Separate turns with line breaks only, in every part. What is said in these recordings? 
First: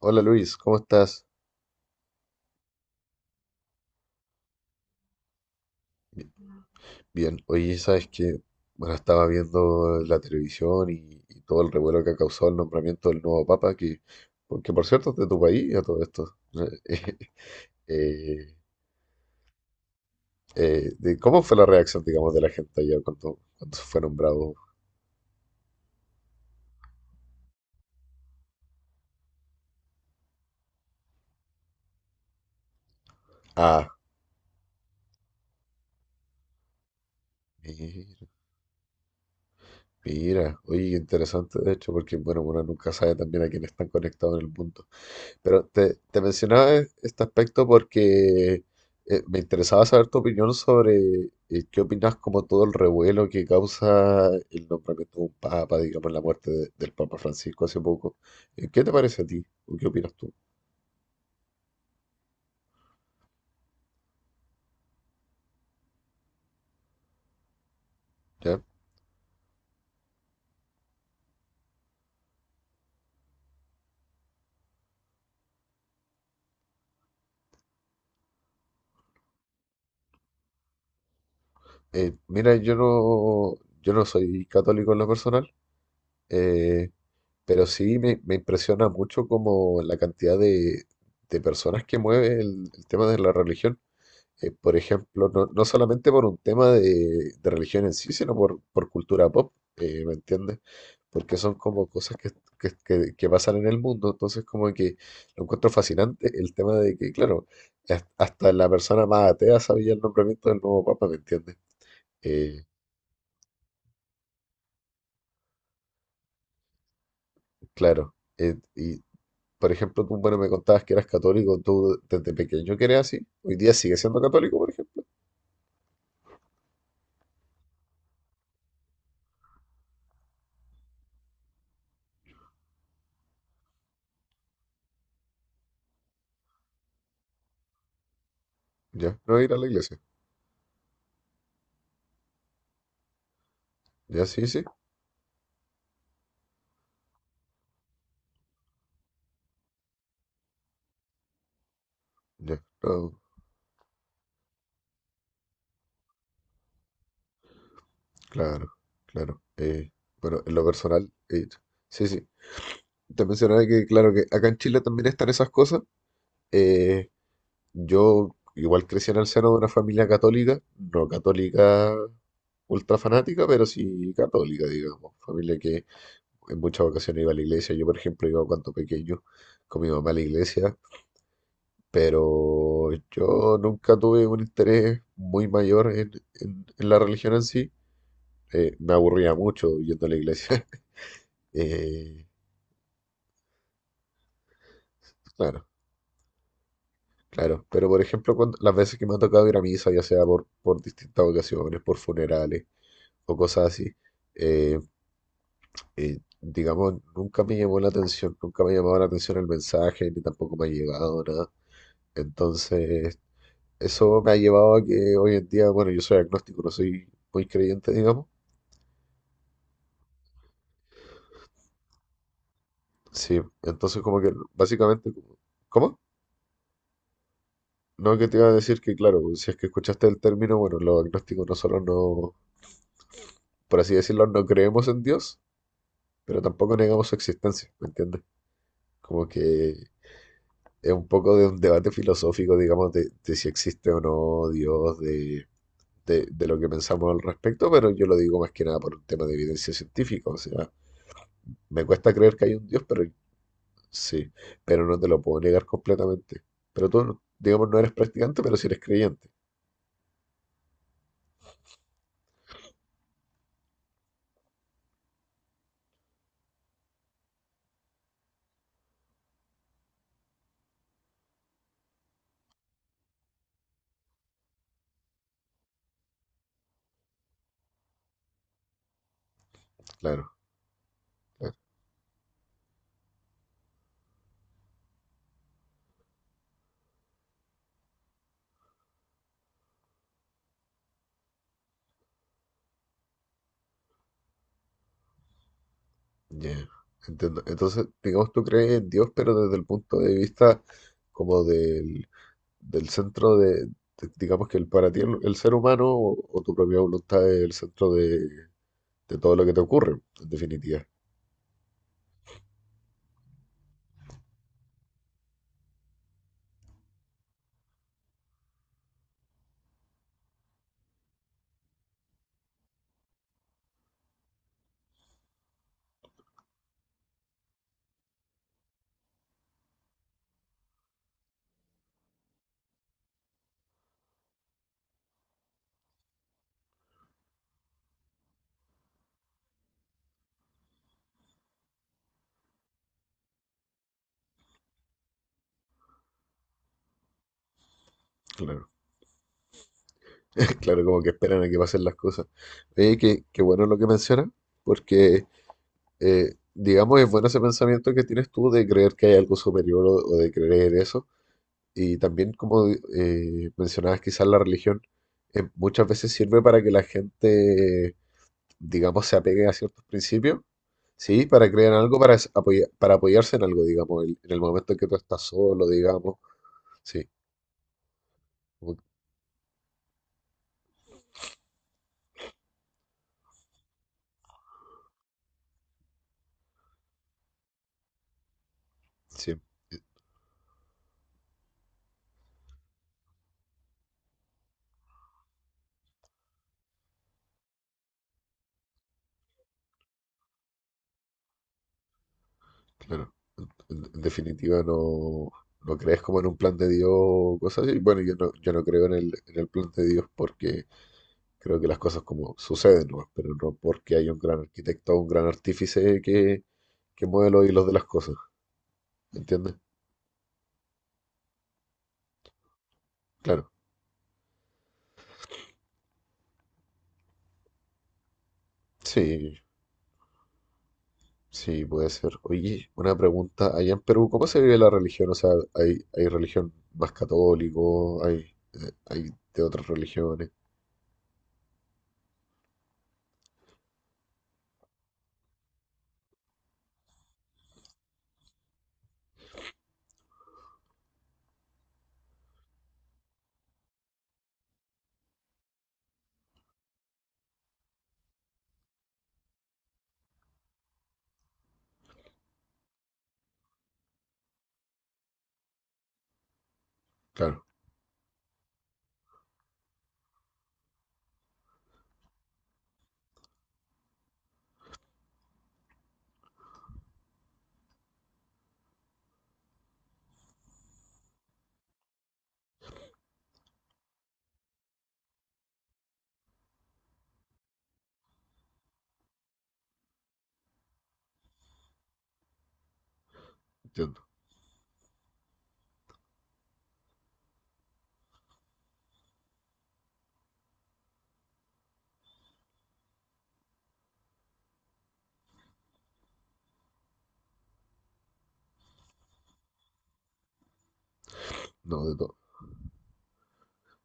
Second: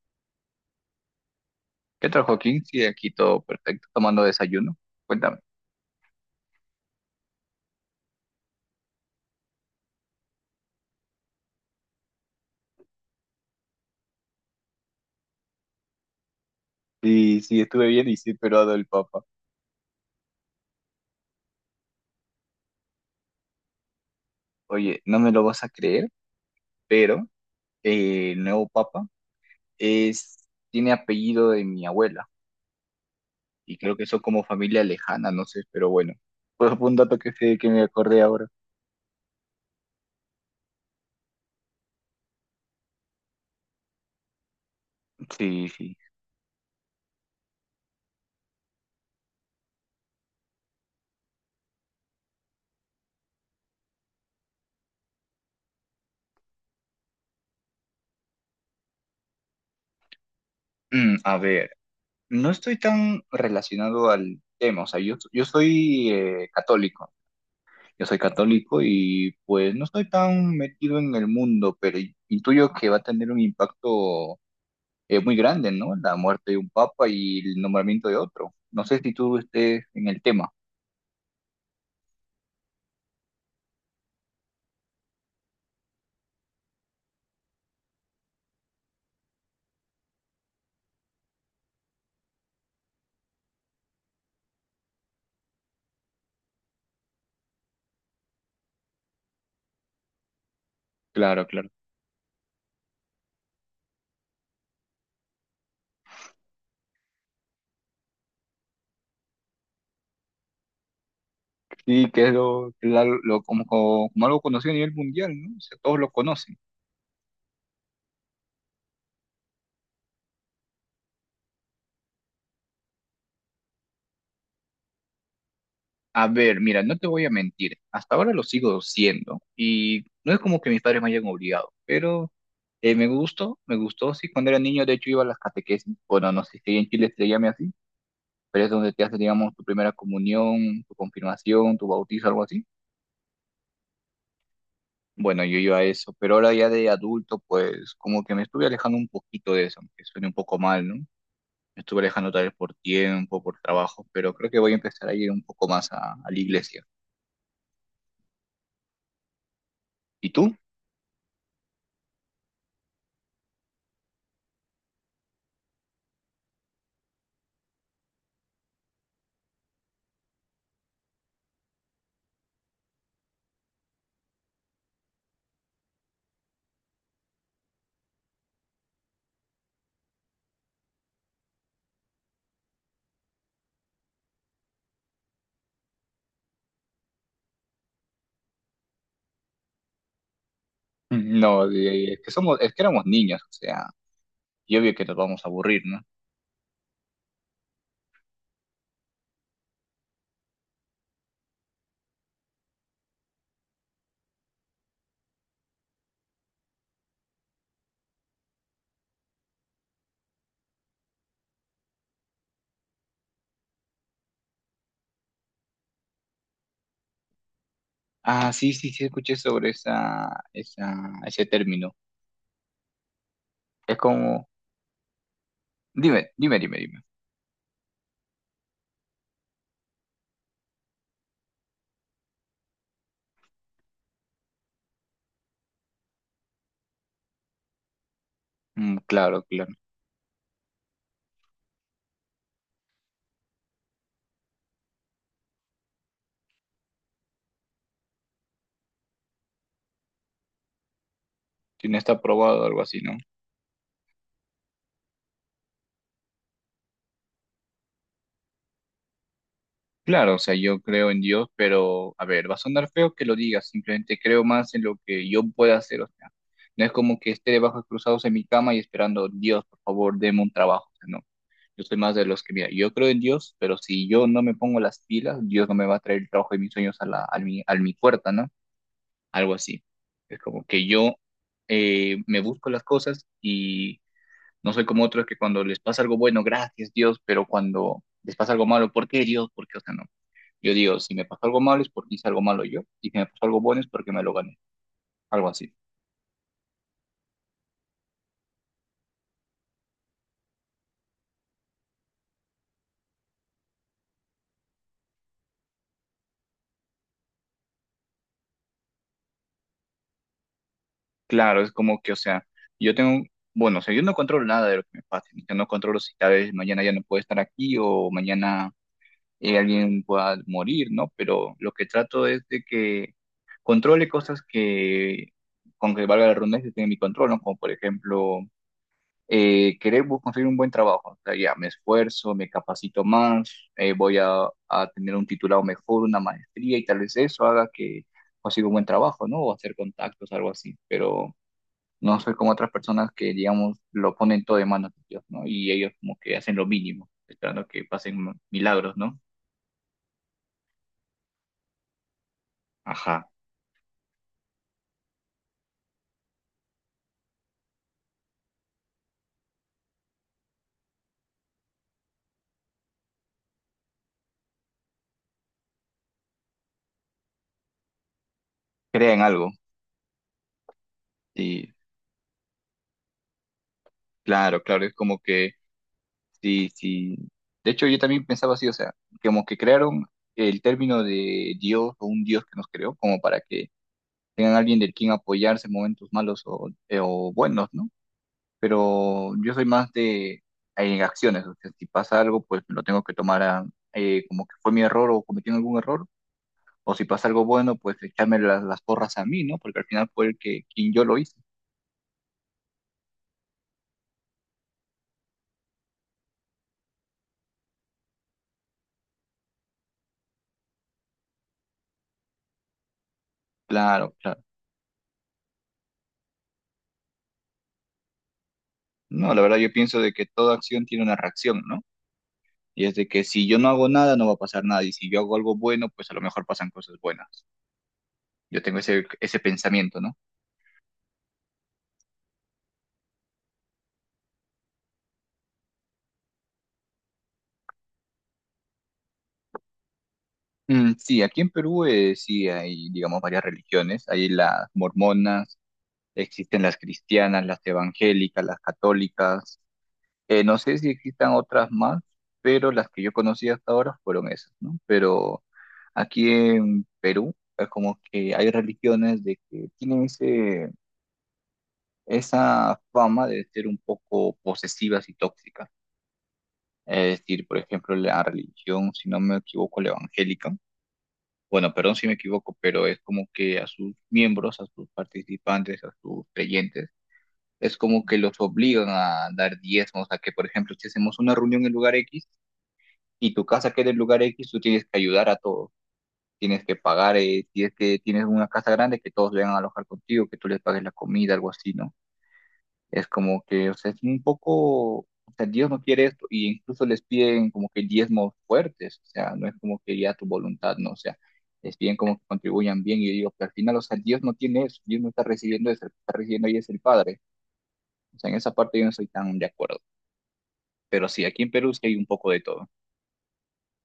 Hola Luis, ¿cómo estás?
¿Qué tal, Joaquín? Sí, aquí todo perfecto, tomando desayuno. Cuéntame.
Bi- Bien, oye, sabes que, bueno, estaba viendo la televisión y todo el revuelo que ha causado el nombramiento del nuevo Papa, que, porque por cierto es de tu país a todo esto.
Sí, sí, estuve
Eh,
bien y sí,
eh,
pero el Papa.
¿Cómo fue la reacción, digamos, de la gente allá cuando fue nombrado?
Oye, no me lo vas a creer, pero el nuevo papa es, tiene apellido de mi abuela y
Ah,
creo que son como familia lejana, no sé, pero bueno. Pues fue un dato que, sé que me acordé
mira,
ahora.
mira, oye, interesante de hecho, porque, bueno, uno nunca sabe también a quién están conectados en el mundo. Pero
Sí,
te,
sí.
te mencionaba este aspecto porque me interesaba saber tu opinión sobre qué opinas como todo el revuelo que causa el nombramiento de un papa, digamos, la muerte del Papa Francisco hace poco. ¿Qué te parece a ti? ¿O qué opinas tú?
Mm, a ver, no estoy tan relacionado al tema, o sea, yo soy católico. Yo soy
¿Ya?
católico y pues no estoy tan metido en el mundo, pero intuyo que va a tener un impacto muy grande, ¿no? La muerte de un papa y el nombramiento de otro. No sé si tú estés en el tema.
Mira, yo no soy católico en lo personal, eh, pero sí me impresiona mucho como la cantidad de personas que mueve el tema de la religión. Por ejemplo, no solamente por un tema de religión en sí, sino por cultura pop, ¿me entiendes? Porque
Claro,
son
claro.
como cosas que pasan en el mundo, entonces como que lo encuentro fascinante el tema de que, claro, hasta la persona más atea sabía el nombramiento del nuevo papa, ¿me entiendes?
Sí, que es
Eh,
lo, como, como algo conocido a nivel mundial, ¿no? O sea, todos lo conocen.
claro, y por ejemplo, tú, bueno, me contabas que eras católico, tú desde pequeño que eras así, hoy día sigues siendo católico, por ejemplo,
A ver, mira, no te voy a mentir. Hasta ahora lo sigo siendo y no es como que mis padres me hayan obligado, pero me gustó, me gustó. Sí, cuando era niño, de hecho, iba a las catequesis. Bueno, no sé si en Chile se llame así, pero es donde te
ya,
haces,
no ir
digamos,
a
tu
la
primera
iglesia,
comunión, tu confirmación, tu bautizo, algo así.
ya, sí, sí,
Bueno, yo iba a eso, pero ahora ya de adulto, pues como que me estuve alejando un poquito de eso, aunque suene un poco mal, ¿no? Me estuve alejando tal vez
ya,
por
no.
tiempo, por trabajo, pero creo que voy a empezar a ir un poco más a la iglesia.
Claro, claro.
¿Y
Bueno,
tú?
en lo personal, sí, sí. Te mencionaba que, claro, que acá en Chile también están esas cosas. Eh, yo igual crecí en el seno de una familia católica, no católica ultra fanática, pero sí católica, digamos. Familia que en muchas ocasiones iba a la iglesia. Yo, por ejemplo, iba cuando pequeño con mi mamá a la iglesia, pero yo nunca tuve un interés muy mayor en la religión en sí. Me aburría mucho yendo a la iglesia.
No, es
Eh,
que somos, es que éramos niños, o sea, y obvio que nos vamos a
claro,
aburrir, ¿no?
claro. Pero por ejemplo, las veces que me ha tocado ir a misa, ya sea por distintas ocasiones, por funerales o cosas así, eh, digamos, nunca me llamó la atención, nunca me llamaba la atención el mensaje, ni tampoco me ha llegado nada. Entonces, eso me ha llevado a que hoy en día, bueno, yo soy agnóstico, no soy muy creyente, digamos.
Ah, sí, sí, sí, escuché sobre esa, esa, ese término.
Sí,
Es
entonces como que
como,
básicamente, como, ¿cómo?
dime, dime, dime, dime.
No, que te iba a decir que claro, si es que escuchaste el término, bueno, los agnósticos nosotros, por así decirlo, no creemos en Dios, pero tampoco negamos su existencia, ¿me entiendes?
Mm,
Como
claro, claro.
que es un poco de un debate filosófico, digamos, de si existe o no Dios, de lo que pensamos al respecto, pero yo lo digo más que nada por un tema de evidencia científica, o sea, me
Tiene, está
cuesta creer que hay
aprobado, o
un
algo
Dios,
así,
pero
¿no?
sí, pero no te lo puedo negar completamente. Pero tú, digamos, no eres practicante, pero sí eres creyente,
Claro, o sea, yo creo en Dios, pero a ver, va a sonar feo que lo digas, simplemente creo más en lo que yo pueda hacer, o sea, no es como que esté de brazos cruzados en mi cama y esperando, Dios, por favor, deme un trabajo, o sea, no, yo soy más de los que, mira, yo creo en Dios, pero si yo no me pongo las pilas, Dios no me va a traer el trabajo de mis sueños a la, a mi puerta, ¿no? Algo así.
claro,
Es como que yo
claro,
me busco las cosas y no soy como otros que cuando les pasa algo bueno, gracias Dios, pero cuando les pasa algo malo, ¿por qué Dios? ¿Por qué? O sea, no. Yo digo, si me pasó algo malo es porque hice algo malo yo, y si me pasó algo bueno es porque me lo gané, algo así.
ya, entiendo. Entonces, digamos, tú crees en Dios, pero desde el punto de vista como del del centro de, digamos que el, para ti el ser humano o tu propia voluntad es el centro de todo lo que te ocurre, en definitiva.
Claro, es como que, o sea, yo tengo, bueno, o sea, yo no controlo nada de lo que me pase, o sea, no controlo si tal vez mañana ya no puedo estar aquí o mañana alguien pueda morir, ¿no? Pero lo que trato es de que controle cosas que, con que valga la redundancia, estén en mi control, ¿no? Como por ejemplo querer conseguir un buen trabajo. O sea, ya me esfuerzo, me capacito más, voy a tener un titulado mejor, una maestría y tal vez eso haga que consiga un buen trabajo, ¿no? O hacer contactos, algo así. Pero no soy como otras personas que, digamos, lo ponen todo de manos de Dios, ¿no? Y ellos como que hacen lo mínimo, esperando que pasen
Claro,
milagros, ¿no?
claro, como que esperan a que pasen las cosas. Oye, qué,
Ajá,
qué bueno lo que mencionas, porque digamos es bueno ese pensamiento que tienes tú de creer que hay algo superior o de creer eso. Y también como mencionabas quizás la religión, muchas veces sirve para que la gente digamos, se
crean
apegue
algo.
a ciertos principios, ¿sí? Para crear
Sí,
algo, para, para apoyarse en algo, digamos, en el
claro,
momento en
claro,
que
es
tú
como
estás
que
solo, digamos,
sí,
sí,
sí. De hecho, yo también pensaba así, o
como que-
sea, como que crearon el término de Dios o un Dios que nos creó, como para que tengan alguien del quien apoyarse en momentos malos o buenos, ¿no? Pero
sí,
yo soy más de en acciones, o sea, si pasa algo, pues lo tengo que tomar como que fue mi error o cometí algún error, o si pasa algo bueno, pues echarme las porras a mí, ¿no? Porque al final fue el que quien yo lo hice.
claro. En, definitiva, no, no crees como en un plan de Dios o cosas así. Bueno, yo no creo en el plan de Dios porque creo que las cosas como suceden, ¿no? Pero no porque hay
Claro,
un gran
claro.
arquitecto o un gran artífice que mueve los hilos de las cosas,
No, la
¿entiendes?
verdad yo pienso de que toda acción tiene una reacción, ¿no? Y es de que si
Claro,
yo no hago nada, no va a pasar nada. Y si yo hago algo bueno, pues a lo mejor pasan cosas buenas. Yo tengo ese,
sí.
ese pensamiento, ¿no?
Sí, puede ser. Oye, una pregunta. Allá en Perú, ¿cómo se vive la religión? O sea, ¿hay, hay religión más católico? ¿Hay, hay de otras religiones?
Mm, sí, aquí en Perú sí hay, digamos, varias religiones. Hay las mormonas, existen las cristianas, las evangélicas, las católicas. No sé si existan otras más, pero las que yo conocí hasta ahora fueron esas, ¿no? Pero aquí en Perú es como que hay religiones de que tienen ese, esa fama de ser un poco posesivas y tóxicas. Es decir,
Claro,
por ejemplo, la religión, si no me equivoco, la evangélica, bueno, perdón si me equivoco, pero es como que a sus miembros, a sus participantes, a sus creyentes, es como que los obligan a dar diezmos, a que, por ejemplo, si hacemos una reunión en lugar X y tu casa queda en lugar X, tú tienes que ayudar a todos. Tienes que pagar, si es que tienes una casa grande, que todos vengan a alojar contigo, que tú les pagues la comida, algo así, ¿no? Es como que, o sea,
entiendo.
es un poco, o sea, Dios no quiere esto, y incluso les piden como que diezmos fuertes, o sea, no es como que ya tu voluntad, no, o sea, les piden como que contribuyan bien, y yo digo, pero al final, o sea, Dios no tiene eso, Dios no está recibiendo eso, el que está recibiendo ahí es el Padre, o sea, en esa parte yo no estoy tan de acuerdo, pero sí, aquí en Perú sí
No,
hay
de
un
to-
poco de todo.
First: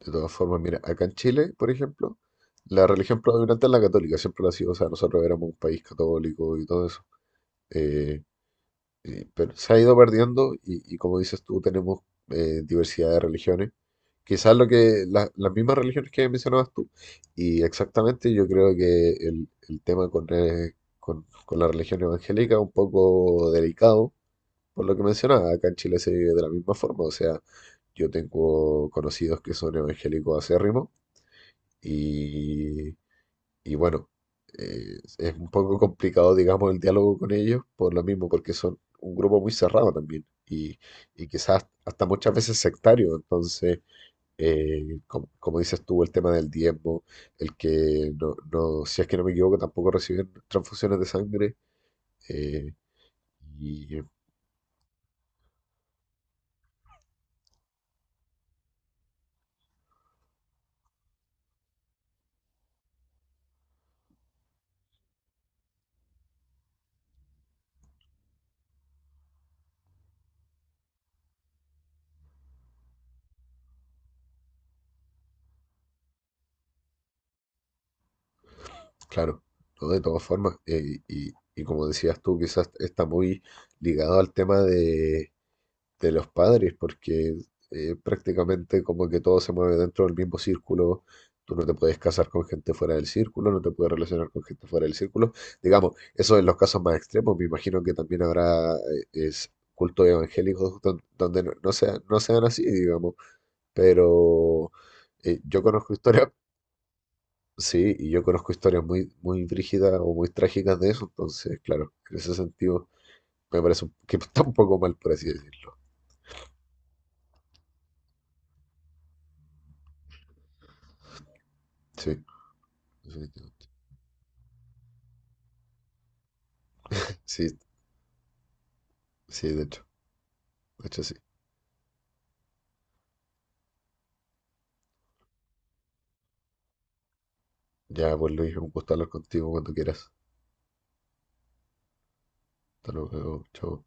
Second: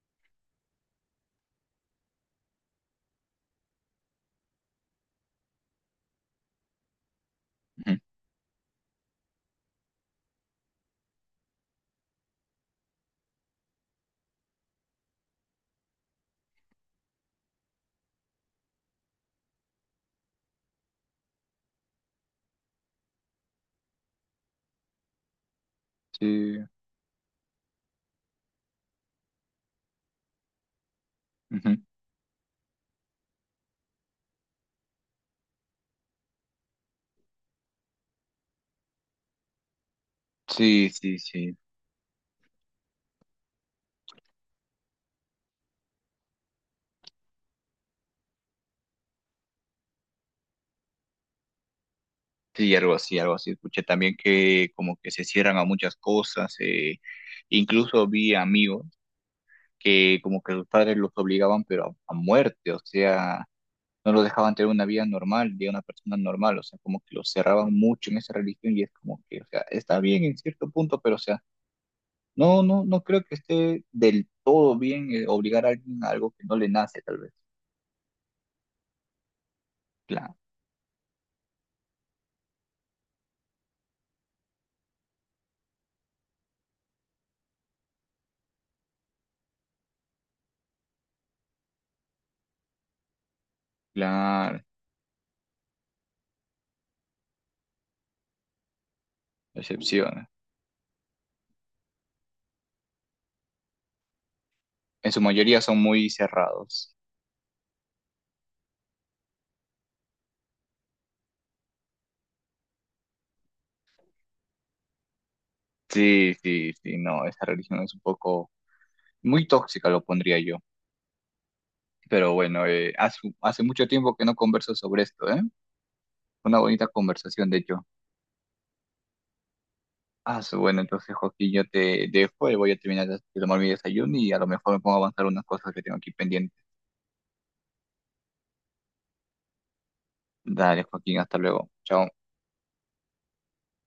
De todas formas, mira, acá en Chile, por ejemplo, la religión predominante es la católica, siempre lo ha sido. O sea, nosotros éramos un país católico y todo eso.
Ujú.
Eh, Sí, pero se ha ido perdiendo y, como dices tú, tenemos diversidad de religiones. Quizás lo que las mismas religiones que mencionabas tú. Y exactamente yo creo que el tema con la religión evangélica es un poco delicado, por lo que mencionaba. Acá en Chile se vive de la
Sí,
misma forma. O sea, yo tengo conocidos que son evangélicos acérrimos
ujú.
y, y bueno, es un poco complicado, digamos, el diálogo con ellos por lo mismo, porque son un grupo muy cerrado también
Sí, sí,
y
sí,
quizás hasta muchas veces sectario. Entonces, como dices tú, el tema del diezmo, el que si es que no me equivoco, tampoco reciben transfusiones de sangre. eh,
sí, algo así, escuché
y
también que como que se cierran a muchas cosas, eh. Incluso vi amigos que como que sus padres los obligaban, pero a muerte, o sea, no los dejaban tener una vida normal, de una persona normal, o sea, como que los cerraban mucho en esa religión y es como que, o sea, está bien en cierto punto, pero o sea, no, no, no creo que esté del todo bien obligar a alguien a algo que no le nace, tal vez.
claro, ¿no? De todas
Claro,
formas, y como decías tú, quizás está muy ligado al tema de los padres, porque prácticamente como que todo se mueve dentro del mismo círculo. Tú no te puedes casar con gente fuera del círculo, no te puedes relacionar con
claro,
gente fuera del círculo. Digamos, eso en los casos más extremos. Me imagino que también habrá cultos
excepciones.
evangélicos donde, no sean así, digamos. Pero
En su mayoría
yo
son
conozco
muy
historias,
cerrados.
sí, y yo conozco historias muy, muy brígidas o muy trágicas de eso. Entonces, claro, en ese sentido me parece que está un poco mal, por así decirlo.
Sí, sí, sí, no, esa religión es un poco muy tóxica, lo pondría yo.
Sí,
Pero bueno, hace, hace
definitivamente.
mucho tiempo que no converso sobre esto, ¿eh? Una bonita conversación, de
Sí,
hecho.
sí,
Ah, bueno,
de hecho
entonces,
sí.
Joaquín, yo te dejo y voy a terminar de tomar mi desayuno y a lo mejor me pongo a avanzar unas cosas que tengo aquí pendientes.
Ya, pues Luis, un gusto hablar contigo cuando quieras.
Dale, Joaquín, hasta luego. Chao.
Hasta luego, chao.